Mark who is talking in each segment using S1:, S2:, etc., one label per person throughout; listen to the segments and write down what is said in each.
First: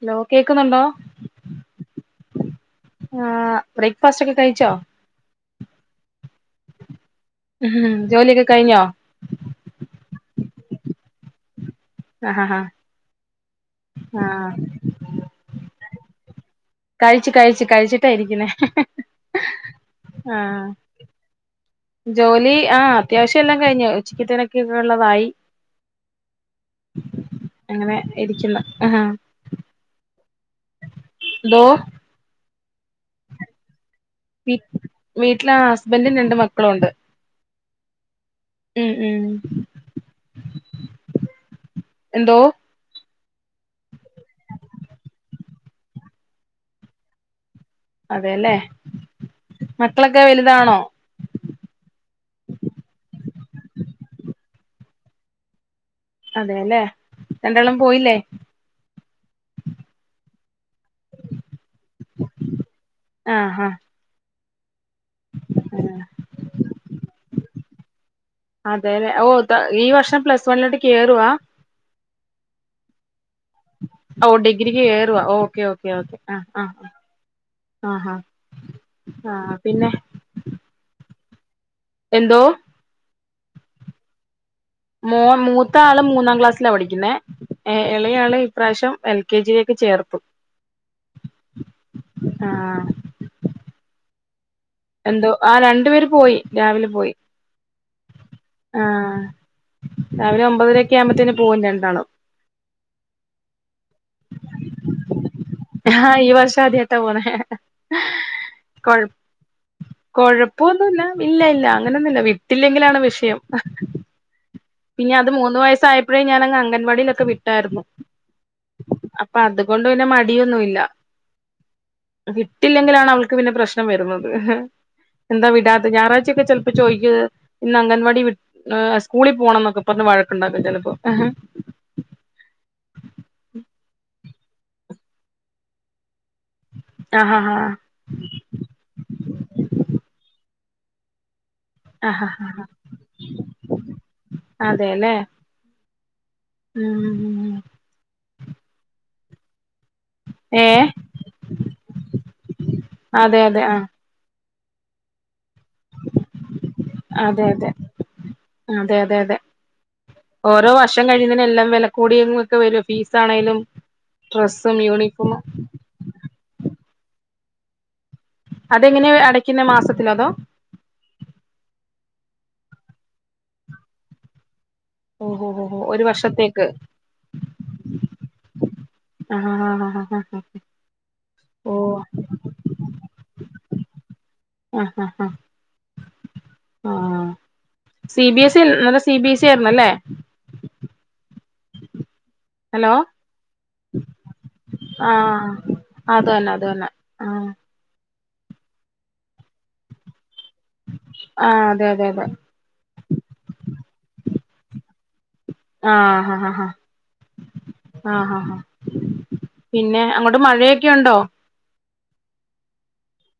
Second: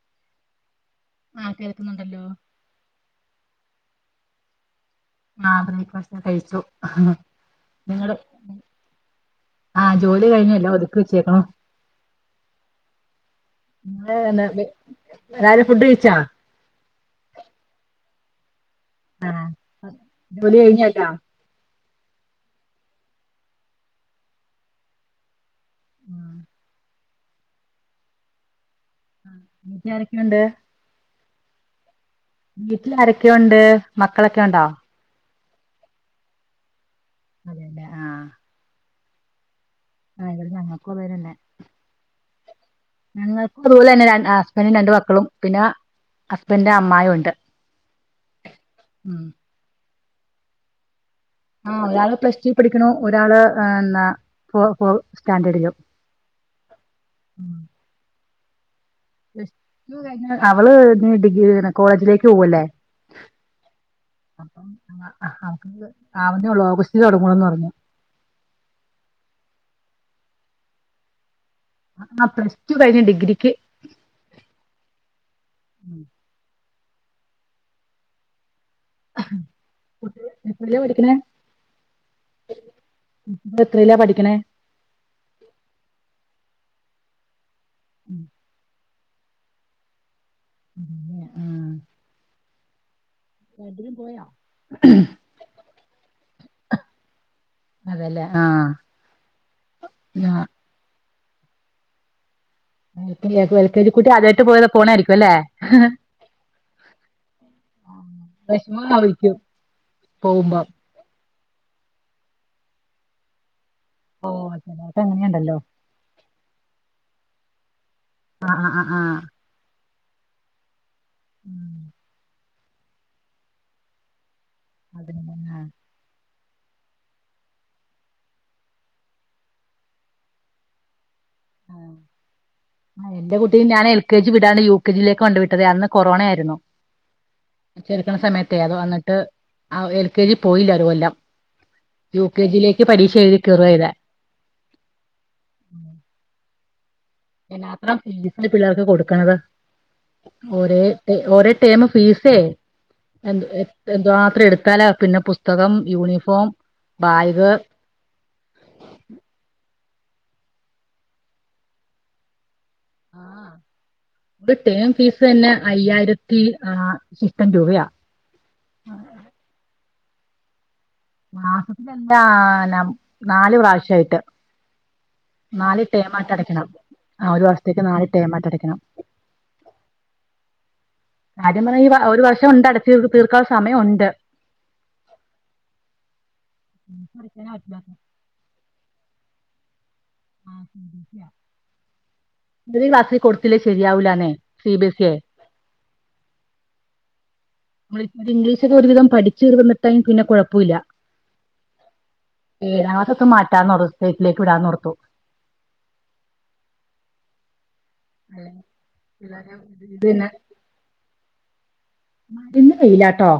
S1: Hello കേക്ക്ന്നൊണ്ടോ
S2: ആഹ് കേൾക്കുന്നുണ്ടല്ലോ
S1: ആഹ് ബ്രേക്ക്ഫാസ്റ്റ് ഒക്കെ കഴിച്ചോ
S2: ആഹ് ബ്രേക്ക്‌ ഫാസ്റ്റൊക്കെ കഴിച്ചു
S1: മ്ഹ്
S2: നിങ്ങള്
S1: ജോലിയൊക്കെ കഴിഞ്ഞോ
S2: ആഹ് ജോലി കഴിഞ്ഞു എല്ലാം ഒതുക്കി വെച്ചേക്കണു
S1: ആഹ് ആഹ്
S2: ഇങ്ങള്
S1: ആഹ്
S2: എല്ലാരും എല്ലാരും ഫുഡ് കഴിച്ചാ
S1: കഴിച്ചു കഴിച്ചു കഴിച്ചിട്ടാ ഇരിക്കുന്നേ
S2: ജോലി
S1: ആഹ്
S2: കഴിഞ്ഞല്ലോ
S1: ജോലി ആഹ് അത്യാവശ്യം എല്ലാം കഴിഞ്ഞു ഉച്ചക്കേത്തനക്കെ ഇള്ളത് ആയി
S2: ആഹ്
S1: അങ്ങനെ ഇരിക്കുന്നു ആഹ്
S2: വീട്ടി ആരൊക്കെ ഒണ്ട്
S1: എന്തോ
S2: വീട്ടില് ആരൊക്കെ ഒണ്ട്
S1: വീട്ടില് ഹസ്ബൻഡും രണ്ട് മക്കളും ഒണ്ട്
S2: അതേല്ലാ
S1: മ്ഹ് മ്ഹ്
S2: ആഹ് ഇവിടെ നമുക്കും അത് പോലെ തന്നെ
S1: എന്തോ
S2: ഞങ്ങക്കും അതു പോലെ തന്നെ രൺ ഹസ്ബൻഡും രണ്ടു മക്കളും പിന്നെ ഹസ്ബൻഡിന്റെ അമ്മായും ഒണ്ട്
S1: അതേല്ലേ മക്കളൊക്കെ വെലുതാണോ
S2: ആഹ് ഒരാള് പ്ലസ് ടു പഠിക്കണു ഒരാൾ നാ ഫോ ഫോ സ്റ്റാൻഡേർഡിലും
S1: അതെല്ലേ രണ്ടാളും പോയില്ലേ
S2: അവള് ഇനി ഡിഗ്രിയാണ് കോളേജിലേക്ക് പോവല്ലേ
S1: ആഹ്
S2: അപ്പം അവക്ക്
S1: ആഹ്
S2: ആവുന്നേ ഒള്ളൂ ഓഗസ്റ്റിലേ തൊടങ്ങൂന്നുള്ളെന്ന് പറഞ്ഞു
S1: അതെല്ലേ ഓഹ് താ ഈ വർഷം പ്ലസ് വണ്ണിലോട്ട് കേറുവാ
S2: ആഹ് ആഹ് പ്ലസ് ടു കഴിഞ്ഞു ഡിഗ്രിക്ക്
S1: ഓഹ് ഡിഗ്രിക്ക് കേറുവാ ഓക്കേ ഓക്കേ ഓക്കേ ആഹ് ആഹ് ആഹ് ഹാ
S2: കുട്ടി എത്രേലാ പഠിക്കണേ
S1: എന്തോ
S2: എത്രേലാ പഠിക്കണേ
S1: മോ മൂത്ത ആള് മൂന്നാം ക്ലാസ്സിലാ പഠിക്കുന്നേ ഏഹ് എളയ ആള് ഇപ്രാവശ്യം എൽ കെ ജി യിലേക്ക് ചേർത്തു
S2: [unintelligible]
S1: ആഹ്
S2: രണ്ട് പേരും പോയൊ
S1: എന്തോ ആഹ് രണ്ടു പേര് പോയി രാവിലെ പോയി ആ രാവിലെ ഒമ്പതരൊക്കെ ആവുമ്പത്തേന് പോകും രണ്ടാണ്
S2: എ എൽ കെ ജി കുട്ടി അതായിട്ട് പോയെ പോണായിരിക്കും അല്ലേ
S1: ആഹ ഈ വർഷം അതായിട്ടാ പോണ കൊഴപ്പ
S2: വിഷമമായിരിക്കും പോകുമ്പോ
S1: കൊഴപ്പൊന്നുംല്ല ഇല്ല ഇല്ല അങ്ങനെയൊന്നുമല്ല വിട്ടില്ലെങ്കിലാണ് വിഷയം
S2: ഓ
S1: പിന്നെ അത്
S2: അങ്ങനെയുണ്ടല്ലോ
S1: മൂന്ന് വയസായപ്പോഴേ ഞാൻങ് അംഗൻവാടിയിലൊക്കെ വിട്ടായിരുന്നു
S2: ആ ആ ആ ആ
S1: അപ്പൊ അതുകൊണ്ട് പിന്നെ മടിയൊന്നുമല്ല വിട്ടില്ലെങ്കിലാണ് അവൾക്ക് പിന്നെ പ്രശ്നം വരുന്നത്
S2: അതെ
S1: എന്താ
S2: ആ
S1: വിടാത്തെ ഞായറായ്ച്ച ചെല്പ്പംചോയ് ഇന്ന്അങ്ങൽവാടി സ്കൂ പോണം എന്നൊക്കെ പറഞ്ഞഞ് വഴക്കുണ്ടാക്കും ചിലപ്പോ
S2: ആ എന്റെ കുട്ടി ഞാ എൽ കെ ജി വിടാണ് യു കെ ജിേ കൊണ്ടണ്ട് വിട്ടത് അന്ന് കൊറോണ ആായിരുന്നു
S1: ആഹ ആ
S2: ചെറുക്കണ സമയത്തേ അതോ വ എന്നിട്ട് ആ എൽ കെ ജി പോയില്ല ഒരു കൊല്ലം യു
S1: ആഹാ
S2: കെ ജിയിലേക്ക് പഠീക്ഷ എഴുതി കയറു ചെയ്താ
S1: അതെല്ലേ ഉം
S2: അതിനാത്രം ടിസ്പിളി പിള്ളേർക്ക് കൊടുക്കണത്
S1: ഏ
S2: ഒര ഒര ടൈമ ഫീസേ എ
S1: അതെ അതെ ആ
S2: എതുമാത്രം എടുത്താലാ പിന്നെ പുസ്തകം യൂണിഫോം
S1: അതെ
S2: ബാഗ്
S1: അതെ അതെ അതെ അതെ ഓരോ വർഷം കഴിുന്നതിന എല്ലാം വില കൂടിയൊക്കെ വരും ഫീസ്
S2: ആഹ്
S1: ആണെലും
S2: ഒരു
S1: ഡ്രെസ്സും
S2: ടേം ഫീസ്
S1: യൂണിഫോമും
S2: തന്നെ അയ്യായിരത്തി ആ് ഷിഷ്ടം രൂപയാ
S1: അതെങ്ങനെ അടയ്ക്കുന്ന മാസത്തില അതോ
S2: മാസത്തിലെല്ലാ നാലു പ്രാവശ്യായിട്ട്
S1: ഓഹോ ഹോ ഹോ ഒരു
S2: നാലിടേമാറ്റം
S1: വർഷത്തേക്ക്
S2: അടക്കണം ആ ഒരു വർസത്തേക്ക് നാലല്ടേമാറ്റം അടയ്ക്കണം
S1: ആ ആഹ
S2: ആാര്യം പറഞ്ഞ ഈ ഒരു വർഷം ഉണ്ട് അടച് തീർക്കാൻ ള്ള സമയം ഉണ്ട്
S1: ആഹ ഹാ് ഹാ ആഹ
S2: ഉണ്ട്
S1: സി ബി എസ് ഇന്നലെ സി ബി എസ് സ ആയിരുന്നു അല്ലേ
S2: [unintelligible]
S1: ഹലോ
S2: ക്ലാസിൽ കൊടുച്ചേ ശരിയാവലന്നെ സി ബിഎസ്
S1: ആഹ് അത് തന്നെ അത് തന്നെ ആഹ്
S2: ഇ്ഗ്ല്ഷ്ക്കെ ഒരുവിധം പഠിച്ച വുന്നിത്തായും ടയ്മം പിന്നെഴപ്പം
S1: ആ അതെ അതെ അതെ
S2: ഏതാമത്തൊും മാറ്റാൻന്ന്ഥേറ്റിലേക്ക് വിടാന്നർത്തു
S1: ആ ഹ ഹ ഹാ ആഹ ആാ ആാ പിന്നെ അങ്ങോട്ട് മഴയൊക്കെ ഉണ്ടോ
S2: മ ഇന്ന് വെയിലാട്ടോ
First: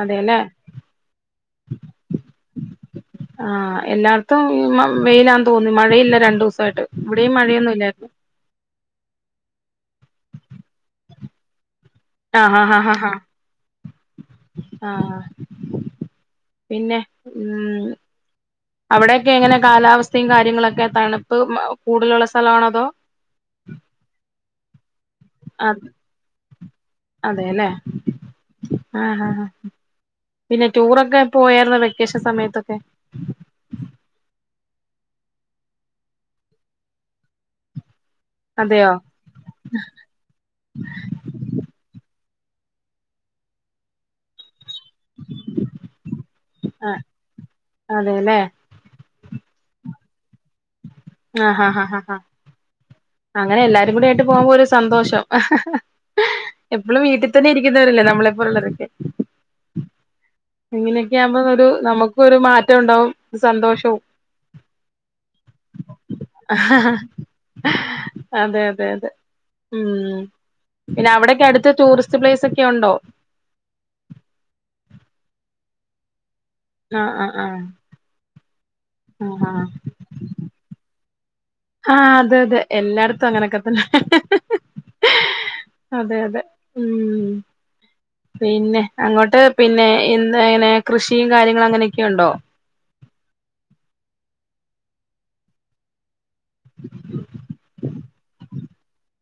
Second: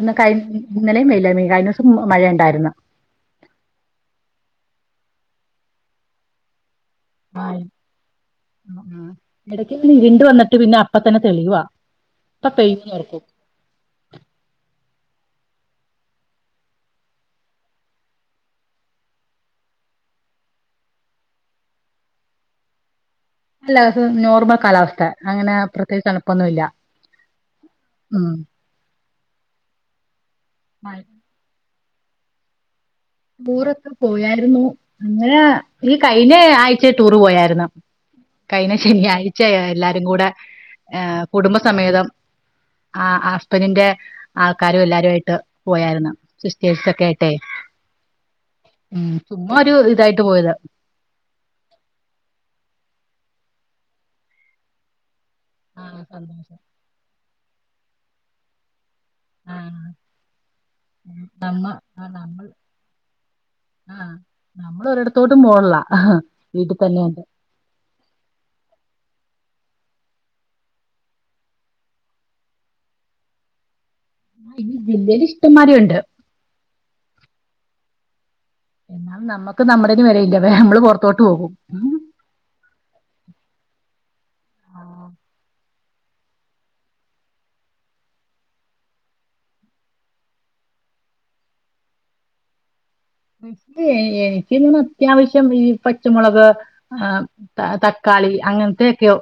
S2: ഇന്ന് കഴി
S1: അതെല്ലേ
S2: ഇന്നലെയും വെയില വെയയി കഴിഞ്ഞ ദിവസം മഴയ ഉണ്ടായിരുന്നു
S1: ആ എല്ലാർത്തും വെയിലാ തോന്നി മഴയില്ല രണ്ടു ദിവസ ആയിട്ട് ഇവിടെ മഴയൊന്നുമല്ലായിരുന്നു
S2: ഇടക്ക് ഇരിണ്ട വന്നിട്ട് പിന്നെ അപ്പ തന്നെ തെളിയവാ
S1: ആ ഹാ ഹാ ഹാ ഹാ ആഹ് പിന്നെ ഉ അവിടെൊക്കെ എങ്ങനെ കാലാവസ്ഥയും കാര്യങ്ങളൊക്കെ തണുപ്പ് കൂടുതലുള്ള സ്ഥലമാണതോ
S2: അല്ല നോർമൽ കാലാവസ്ഥ അങ്ങനെ
S1: അത്
S2: പ്രത്യേകിച്ച് തണുപ്പൊന്നുമല്ല ഉ
S1: ആ ഹ ഹ ആ പിന്നെ ടൂറൊക്കെ പോയായിുന്നോ വെക്കേഷൻ സമയത്തൊക്കെ
S2: ടൂറൊക്കെ പോയായിരുന്നു അങ്ങനെ ഈ കഴിഞ്ഞ ആഴച്ച ടൂറ് പോയായിരുന്നു കഴിഞ്ഞ
S1: അതെയോ
S2: ശനിയാഴ്ച എല്ലാരും കൂടെ ഏർ കുടുംബസമേതം ആ ആ സ്‌ബഫബനിന്റെ ആൾക്കാരും എല്ലാവരുും ആയിട്ട് പോയരുന്നു സിസ്റ്റേഴ്സ
S1: ആഹ്
S2: ഒക്കെ ആട്ടെ
S1: അതെല്ലേ
S2: ഉം ചുമ്മാ ഒരു ഇതായിട്ട് പോയതാ
S1: ആഹ് അഹ് അഹ് അങ്ങനെ എല്ലാരും കൂടി ആയിട്ട് പോകുമ്പോ ഒരു സന്തോഷം
S2: ആഹ് സന്തോഷം
S1: നമ്മള് വീട്ടിൽ തന്നെ ഇരിക്കുന്നവരല്ലേ നമ്മളെപ്പോലെ ഉള്ളവരൊക്കെ
S2: ആഹ്
S1: ഇങ്ങനെയൊക്കെയാകുമ്പോ
S2: നമ്മ
S1: ഒരു
S2: ആഹ്
S1: നമുക്കൊരു
S2: നമ്മൾ
S1: മാറ്റം ഉണ്ടാവും സന്തോഷവും
S2: ആഹ് നമ്മൾ ഒരിടത്തോട്ടും പോണില്ല വീട്ടിൽ തന്നെ
S1: അതെ അതെ അതെ ഉം പിന്നെ അവിടെക്കെ അടുത്ത് ടൂറിസ്റ്റ് പ്ലൈസ് ഒക്കെ ഉണ്ടോ?
S2: ജില്ലയില് ഇഷ്ടംമാരി ഉണ്ട്
S1: ആഹ് ആഹ് ആഹ് ആഹ്
S2: നമ്മുക്ക്
S1: ആഹ്
S2: നമ്മടേതിന് വിലയില്ല നമ്മള് പുറത്തോട്ട് പോകും
S1: ആഹ് അതെ അതെ എല്ലാട്ത്തും അങ്ങനെയൊക്കെത്തന്നെ
S2: ആഹ്
S1: അതെ അതെ ഉം പിന്നെ അങ്ങോട്ട് പിന്നെ എന്ത എങ്ങനെ കൃഷിയും കാര്യങ്ങളും അങ്ങനെയൊക്കെ ഉണ്ടോ
S2: എനിക്ക് അത്യാവശ്യം ഈ പച്ചമുളക് ആഹ് തക്കാ- ക്കാളി അങ്ങനത്തെയൊക്കെയോ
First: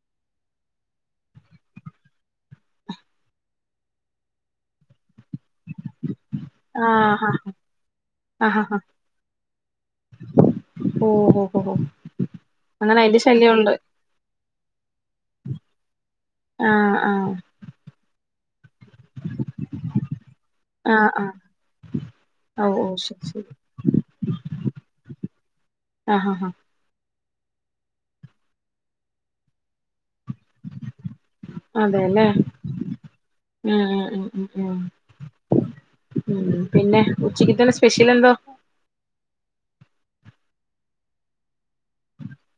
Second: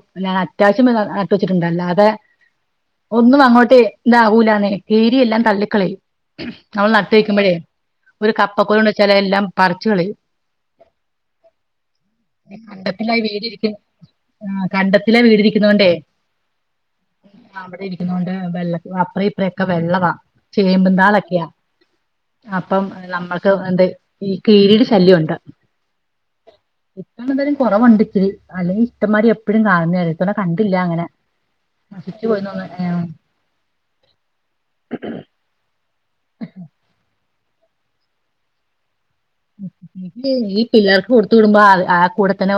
S2: അറ്റാച്ച് നട്ട് വച്ചിട്ടുണ്ട് അല്ലാതെ ഒന്നും അങ്ങോട്ട് ന്താവൂലാന്നേ കീരിയെല്ലാം തള്ളിക്കളയും നമ്മൾ നട്ട്
S1: ആഹ്
S2: വക്കുമ്പോഴേ ഒരു
S1: ആഹ് ആഹ്
S2: കപ്പകൊല് ഉണ്ട് വച്ചാൽ എല്ലാം പറിച്ച് കളയും
S1: ഓ ഓ ഓ അങ്ങനെ അയിന്റെ
S2: കണ്ടത്തിലായി വീട്
S1: ശല്യമുണ്ട്
S2: ഇരിക്കുന്നു ആഹ് കണ്ടത്തില് വീട് ഇരിക്ക്‌ന്നോണ്ടേ
S1: ആഹ് ആഹ്
S2: അവിടെ ഇരിക്കുന്നോണ്ട് വെള്ള അപ്ര ഇപ്രൊക്കെ വെള്ളവാ
S1: ആഹ് ആഹ്
S2: ചേമ്പ്താളൊക്കെയ
S1: ഓ
S2: അപ്പം
S1: ഓ ശരി
S2: നമ്മൾ
S1: ശരി
S2: എന്ത ഈ കീരിയുടെ ശല്യണ്ട്
S1: ആഹ് ആഹ്
S2: ഇപ്പോണ എന്തായാലും കുറവുണ്ട് ഇച്ചിരി അല്ലെങ്കി ഇഷ്ടമാരി എപ്പോഴും കാണുന്നെ ഇപ്പോ കണ്ടില്ല അങ്ങനെ നശിച്ചു
S1: അതെല്ലേ
S2: പോയി തോന്നുന്നു
S1: ഉം ഉം ഉം ഉം ഉം പിന്നെ ഉച്ചക്ക് ത്തെ സ്പെഷ്യൽ എന്തോ
S2: ഈ പിള്ളേർക്ക് കൊടുത്തു വിടുമ്പോ ആ കൂടെ തന്നെ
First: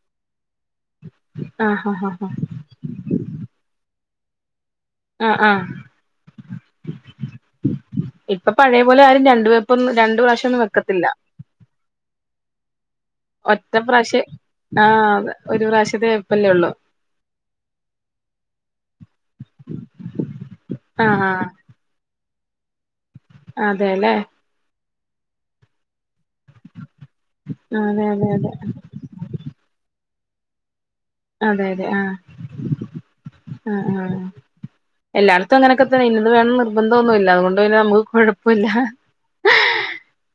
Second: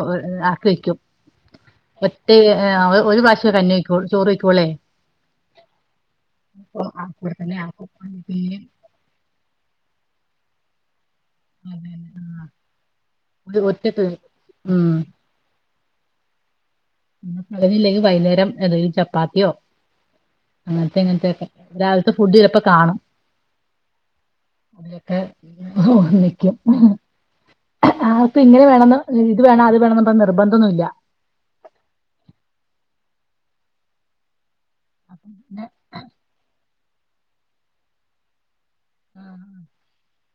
S2: ആക്കും
S1: ആഹ് ആഹ് ആഹ്
S2: ഒറ്റ ഒരു പ്രാവശ്യ കഞ്ഞി വെക്ക ചോറ് വയ്ക്ക്‌ വള്ളെ
S1: ആഹ് ആഹ്
S2: പ്പ ആ കൊടുത്ത ആക്ക പ പി [inaudible]
S1: അതുപോലെ ആരും രണ്ടു വെപ്പൊന്നും രണ്ട് പ്രാവശ്യംന്നും വെക്കത്തില്ല
S2: അതെ അതെ ആഹ്
S1: ഒറ്റ പ്രാവശ്യം
S2: ഉം
S1: ആഹ് അതെ ഒരു പ്രാവശ്യത്തെ വെപ്പല്ലേ ഉള്ളു
S2: യുന്നില്ലെങ്കിൽ തേക്ഞ്ഞില്ലേൽലൊ വൈകുന്നേരം ഏതോലും ചപ്പാത്തിയോ അങ്ങനത്തെ
S1: ആഹ് ആഹ്
S2: ഇങ്ങനത്തെക്കെ രാവിലത്തെ ഫുഡ് ചിലപ്പ കാണും
S1: അതെല്ലേ
S2: അയൊക്കെ വന്നിക്കും [inaudible]
S1: അതെ അതെ
S2: ആൾക്ക്
S1: അതെ
S2: ഇങ്ങനെവേണന്ന് ഇത് വേണം അത് വേണമന്ന നിർബന്ധൊന്നും ഇല്ല
S1: അതെ അതെ ആഹ് ആഹ് ആഹ് എല്ലായിടത്തും
S2: പിന്നെ
S1: അങ്ങനക്കെ ഇന്നത് വേണം നിർബന്ധന്നുല്ല അതുകൊണ്ട് തന്നെ നമുക്ക്‌ കുഴപ്പല്ല
S2: ആഹ്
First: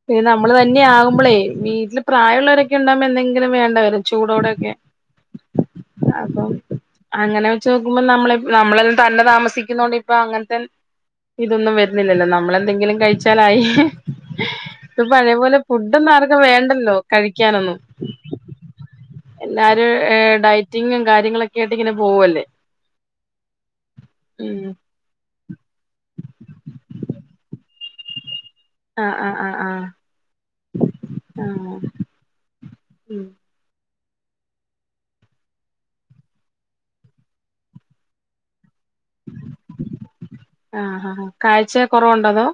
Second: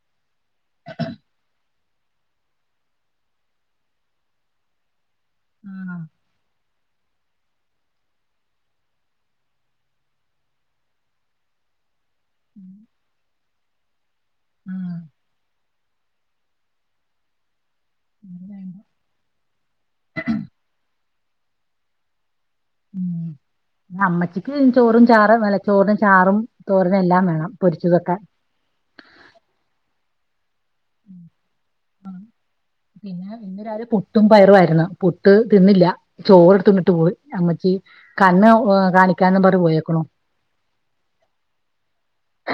S1: പിന്നെ നമ്മള് തന്നെ ആകുമ്പോളേ വീട്ടിൽ പ്രായമുള്ളവരൊക്കെ ഉണ്ടാകുമ്പോ എന്തെങ്കിലും വേണ്ട വരും ചൂടോടെയൊക്കെ
S2: ആഹ്
S1: അപ്പം അങ്ങനെ വെച്ച് നോക്കുമ്പോ നമ്മള നമ്മളെല്ലാം തന്നെ താമസിക്കുന്നോണ്ട് ഇപ്പൊ അങ്ങനത്തെ ഇതൊന്നും വരുന്നില്ലല്ലോ നമ്മളെന്തെങ്കിലും കഴിച്ചാലായി
S2: ആ
S1: ഇപ്പൊ പഴയ പോലെ ഫുഡൊന്നും ആർക്കും വേണ്ടല്ലോ കഴിക്കാനൊന്നും
S2: [unintelligible]
S1: എല്ലാരും ഡയറ്റിങ്ങും കാര്യങ്ങളൊക്കെ ആയിട്ട് ഇങ്ങനെ പോവുവല്ലേ
S2: ഉം അമ്മച്ചിക്ക് ചോറും ചാറും [unintelligible] ചോറിന് ചാറും, തോരനും എല്ലാം വേണം പൊരിച്ചതൊക്കെ.
S1: ആഹ്, ആഹ്, ആഹ്. ആഹ്
S2: പിന്നെ
S1: ഉം
S2: [unintelligible] ഇന്ന് രാവിലെ പുട്ടും പയറുവായിരുന്നു പുട്ട് തിന്നില്ലാ ചോറെടുത്ത് തിന്നിട്ട് പോയി അമ്മച്ചി കണ്ണ് ഏഹ് കാണിക്കാൻന്നും പർഞ്ഞ് പോയേക്കണു.
S1: ആഹ്, ആഹ്, കാഴ്ച കൊറവ്ണ്ടോ അതോ?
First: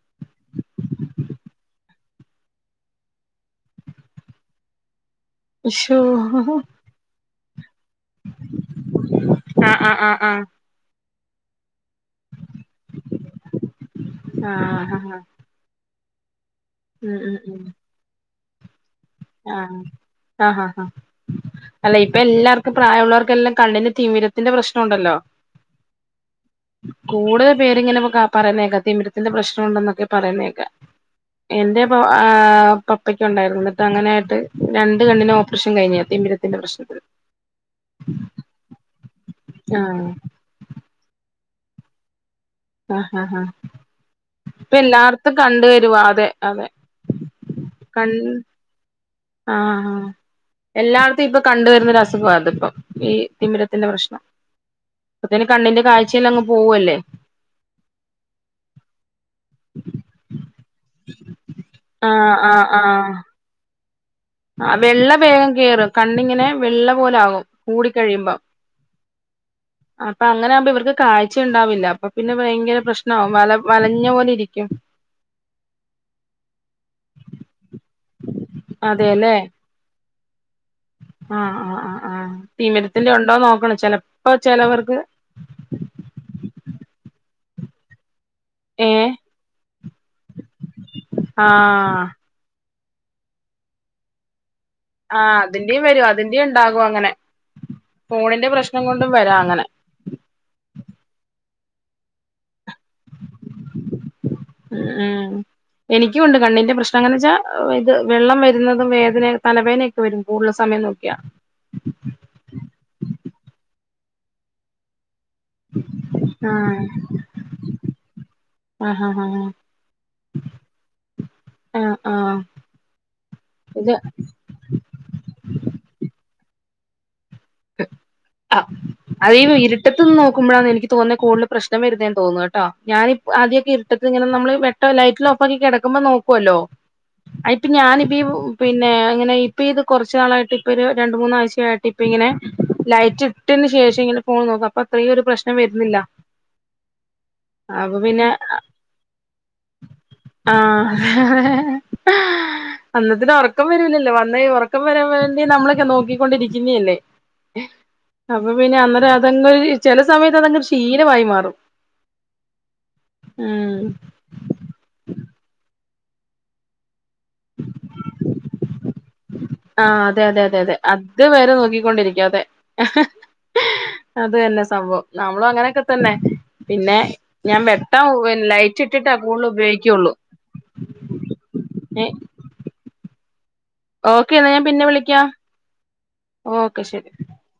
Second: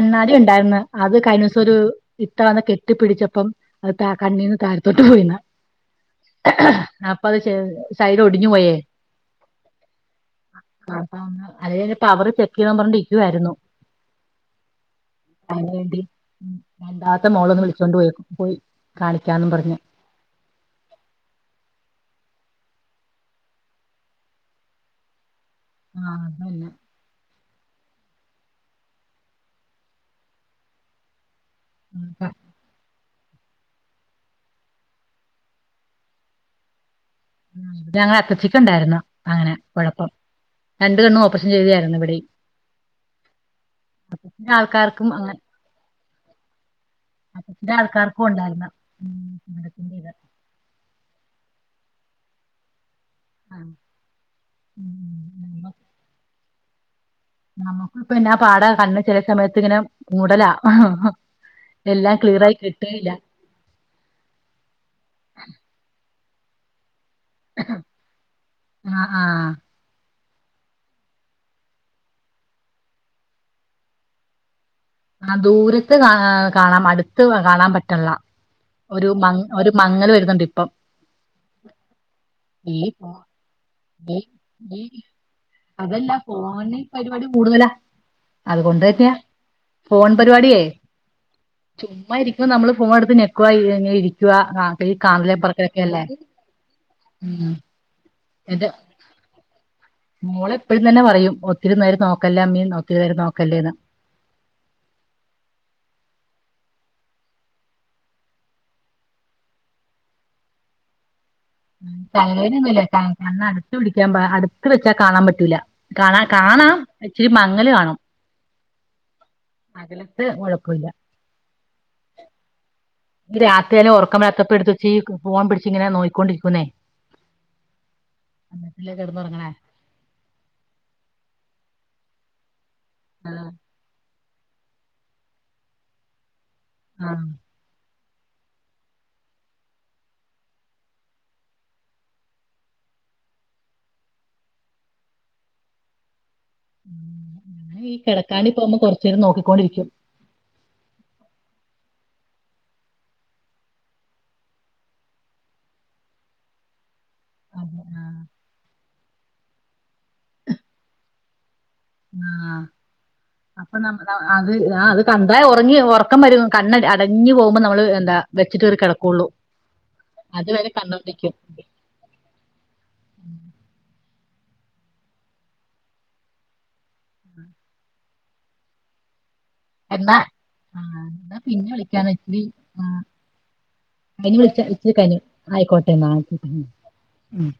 S2: എന്നാലും ഇണ്ടായിര്ന്ന് അത് കഴിഞ്ഞ ദിവസം ഒരു ഇത്തവന്ന് കെട്ടിപ്പിടിച്ചപ്പം അത് ത കണ്ണീന്ന് താഴത്തോട്ട് പോയിന്ന്
S1: ഇശോ
S2: അപ്പ അത് ശെ സൈഡ് ഒടിഞ്ഞ് പോയേ.
S1: ആഹ് ആഹ് ആഹ്
S2: അപ്പ ഒന്ന് അല്ലെങ്കിലും അയിൻ്റെ പവറ് ചെക്ക് ചെയ്യണം പറഞ്ഞ് നിക്കുവാരുന്നു
S1: ആഹ്, ആഹ്
S2: അതിന് വേണ്ടി
S1: ഉം
S2: രണ്ടാത്തെ
S1: ഉം
S2: മോള്
S1: ഉം
S2: വന്ന് വിളിച്ചോണ്ട്പോയി പോയി. കാണിക്കാന്നും പറഞ്ഞ്
S1: ആഹ്, ആഹ്, ആഹ്, അല്ല ഇപ്പൊ എല്ലാർക്കും പ്രായമുള്ളവർക്കെല്ലാം കണ്ണിന് തിമിരത്തിന്റെ പ്രശ്നം ഒണ്ടല്ലോ?
S2: ആഹ് അതല്ലാ.
S1: കൂടുതെൽ പേര് ഇങ്ങനെ പറയുന്നേക്കാ തിമിരത്തിന്റെ പ്രശ്നൊണ്ടെന്ന്ക്കെ പറയുന്നേക്കാം. എന്റെ പ ആഹ് പപ്പയ്ക്കൊണ്ടായിര്ന്നു ഇന്നട്ട് ട്ടങ്ങനെ ആയിട്ട് രണ്ട് കണ്ണിനും ഓപ്പറേഷേൻ കഴിഞ്ഞെയാ തിമിരത്തിന്റെ പ്രശ്നത്തിന്
S2: ഉം ഞങ്ങളെ അപ്പച്ചിക്ക് ഒണ്ടായിര്ന്നു അങ്ങനെ
S1: ആഹ്
S2: കൊഴപ്പം രണ്ട് കണ്ണും ഓപ്പറേഷെൻ ചെയ്തായിരുന്നു ഇവിടെയും.
S1: ആഹ് ആഹ്
S2: ചില
S1: ഇപ്പ
S2: ആൾക്കാർക്കും അങ്ങനെ
S1: എല്ലാട്ത്തും കണ്ട് വെരുവാ അതെ, അതെ.
S2: അധികം
S1: കൺ
S2: ആൾക്കാർക്കും ഒണ്ടായിര്ന്നു.
S1: ആഹ് ആഹ് എല്ലാടത്തും ഇപ്പൊ കണ്ടുവെരുന്നൊരു അസുഖാ ഇത്പ്പം. ഈ
S2: ആഹ്
S1: തിമിരത്തിന്റെ പ്രശ്നം അപ്പത്തേന് കണ്ണിന്റെ കാഴ്ച്ചയെല്ലാം അങ്ങ് പോവുവല്ലേ?
S2: നമ്മക്കു ഇപ്പ എന്നാ പാടാ കണ്ണ് ചെലെ സമയത്ത് ഇങ്ങനെ മൂടലാ. എല്ലാം
S1: ആഹ്
S2: ക്ലിയറായി
S1: ആഹ്
S2: കിട്ടുകെയില്ലാ.
S1: ആഹ് വെള്ള വേഗം കേറും കണ്ണിങ്ങനെ വെള്ളപോലെ ആകും. കൂടികഴിയുമ്പം.
S2: ആഹ് ആഹ്
S1: അപ്പൊ അങ്ങനെ ആകുമ്പോ ഇവർക്ക് കാഴ്ച ഇണ്ടാവില്ലാ അപ്പൊ പിന്നെ ഭയങ്കര പ്രശ്നാവും വല വലഞ്ഞ പോലെ ഇരിക്കും.
S2: ആഹ് ദൂരെത്ത് കാ ഏഹ് കാണാം അടുത്ത് കാണാൻ പറ്റൺല്ലാ ഒരുമ
S1: അതെല്ലേ
S2: ഒരു മങ്ങല് വെരുന്നുണ്ട് ഇപ്പം.
S1: ആഹ്, ആഹ്, ആഹ്, ആഹ് തിമിരത്തിന്റെ ഒണ്ടോന്ന് നോക്കണം ചെൽ
S2: [unintelligible] അതല്ലാ ഫോണി പരിപാടി കൂടുതലാ. അത്
S1: ഏഹ്
S2: കൊണ്ടേറ്റെയാ ഫോൺ പരിപാടിയേ
S1: ആഹ്
S2: ചുമ്മാ ഇരി ഇപ്പൊ നമ്മള് ഫോണെട്ത്ത് ഞെക്കുവാ അങ്ങ് ഇരിക് ക്കുവാ
S1: ആഹ്
S2: [unintelligible] പറക്കല് ഒക്കെ
S1: അതിന്റെയും
S2: അല്ലേ?
S1: വരും അതിന്റെയും ഉണ്ടാകും അങ്ങനെ
S2: ഉം.
S1: ഫോണിന്റെ
S2: എന്റെ
S1: പ്രശ്നംകൊണ്ടും വെരാ അങ്ങനെ.
S2: മോള് എപ്പഴും തന്നെ പറയും ഒത്തിരി നേരം നോക്കല്ലേമ്മീ ഒത്തിരി നേരം നോക്കെല്ലേന്ന്.
S1: ഉം എനിക്കുണ്ട് കണ്ണിന്റെ പ്രശ്നം എങ്ങനെ വെച്ചാ ഇത് വെള്ളം വെരുന്നതും വേദനേം തലവേദനെ വെരും കൂടല് സമയം നോക്കിയാ.
S2: തലവേദനയൊന്നുല്ല കണ്ണ് അട്ത്ത് പിടിക്കാമ്പോ അടുത്ത് വെച്ചാ കാണാൻ പ റ്റൂല കാണ കാണാം
S1: ആഹ്
S2: ഇച്ചിരി മങ്ങല് കാണും.
S1: ആഹ്, ആഹ്, ഹാ.
S2: അകലെത്ത് കൊയപ്പൊവില്ല
S1: ആഹ് ആഹ് ആഹ്
S2: ഇക്ക് രാത്രിയന്നെ
S1: ഇത്
S2: ഒറക്കം വരാ ത്തപ്പൊ എടുത്തു വെച്ചീ ഈ ഫോൺ പിടിച്ച് ഇങ്ങനെ നോക്കി ക്കൊണ്ടിരിക്കുന്നേ?
S1: ആഹ് അത് ഈ
S2: കിടന്നുറങ്ങണേ
S1: ഇര്ട്ടെത്ത് നിന്ന് നോക്കുമ്പഴാണ് എനിക്ക് തോന്നുന്നെ കൂടുതൽ പ്രശ്നം വരുന്നേന്ന് തോന്നുന്നു കേ കേട്ടൊ ഞാനീ
S2: ആഹ്
S1: ആദ്യൊക്കെ ഇര്ട്ടെത്ത് ഇങ്ങനെ ന്നമ്മള് വെട്ടം ലൈറ്റെല്ലാം ഓഫാക്കി കെടക്കുമ്പോ നോക്കുവല്ലോ?.
S2: ആഹ്
S1: ഇപ്പം ഞാനിപ്പെ ഈ പിന്നെ ഇങ്ങനെ ഇപ്പയിത് കൊറച്ച് നാളായിട്ട് ഇപ്പെ ഒരു രണ്ട് മൂന്നാഴ്ച്ചയായിട്ട് ഇപ്പയിങ്ങനെ ലൈറ്റ് ഇട്ടതിന് ശേഷം ഇങ്ങനെ ഫോൺ നോക്കും അപ്പൊ ഇത്രയും ഒരു പ്രശ്നം വരുന്നില്ല
S2: ഞാന് ഈ
S1: അപ്പൊ പിന്നെ
S2: കിടക്കാ വേണ്ടി പോകുമ്പോ കൊറച്ചേരം നോക്കിക്കൊണ്ടിരിക്കും
S1: ആഹ് അന്നത്തിന് ഒറക്കം വരൂലല്ലോ വന്ന ഈ ഒറക്കം വരാൻ വേണ്ടി നമ്മളൊക്കെ നോക്കിക്കൊണ്ടിരിക്കുന്നയല്ലേ
S2: അതെ ആഹ്
S1: അപ്പൊ പിന്നെ അന്നേരം അതങ്ങ് ചെല സമയത്ത് അതങ്ങട്ട് ഒരു ശിലമായി മാറും
S2: ആഹ് അപ്പൊ
S1: ഉം
S2: നമ്മ അത് ആഹ് അത് കണ്ടാ ഒറങ്ങി ഒറക്കം വരും കണ്ണ് അടഞ്ഞു പോകുമ്പം നമ്മള് എന്താ വെച്ചിട്ട് ഒരു കിടക്കൊള്ളൂ
S1: ആഹ് അതെ അതെ അതെ അതെ അത് വരെ നോക്കിക്കൊണ്ടിരിക്കും അതെ അത് തന്നെ സംഭവം നമ്മളും അങ്ങനെയെക്കെ തന്നെ പിന്നെ ഞാൻ വെട്ടം ലൈറ്റ് ഇട്ടിട്ട കൂടുതൽ ഉപയോഗി
S2: എന്നാ ആഹ് എന്നാ പിന്നെ വിളിക്കാമെ ഇച്ചിരി
S1: ഓക്കെ
S2: കയിഞ്ഞ്
S1: എന്നാ
S2: വിളിച്ച
S1: ഞാൻ പിന്നെ
S2: ഇച്ചിരി കഴിഞ്ഞ്
S1: വിളിക്കാം
S2: ആയിക്കോട്ടെ എന്ന ശരി ഉം
S1: ഓക്കെ ശരി
S2: ഉം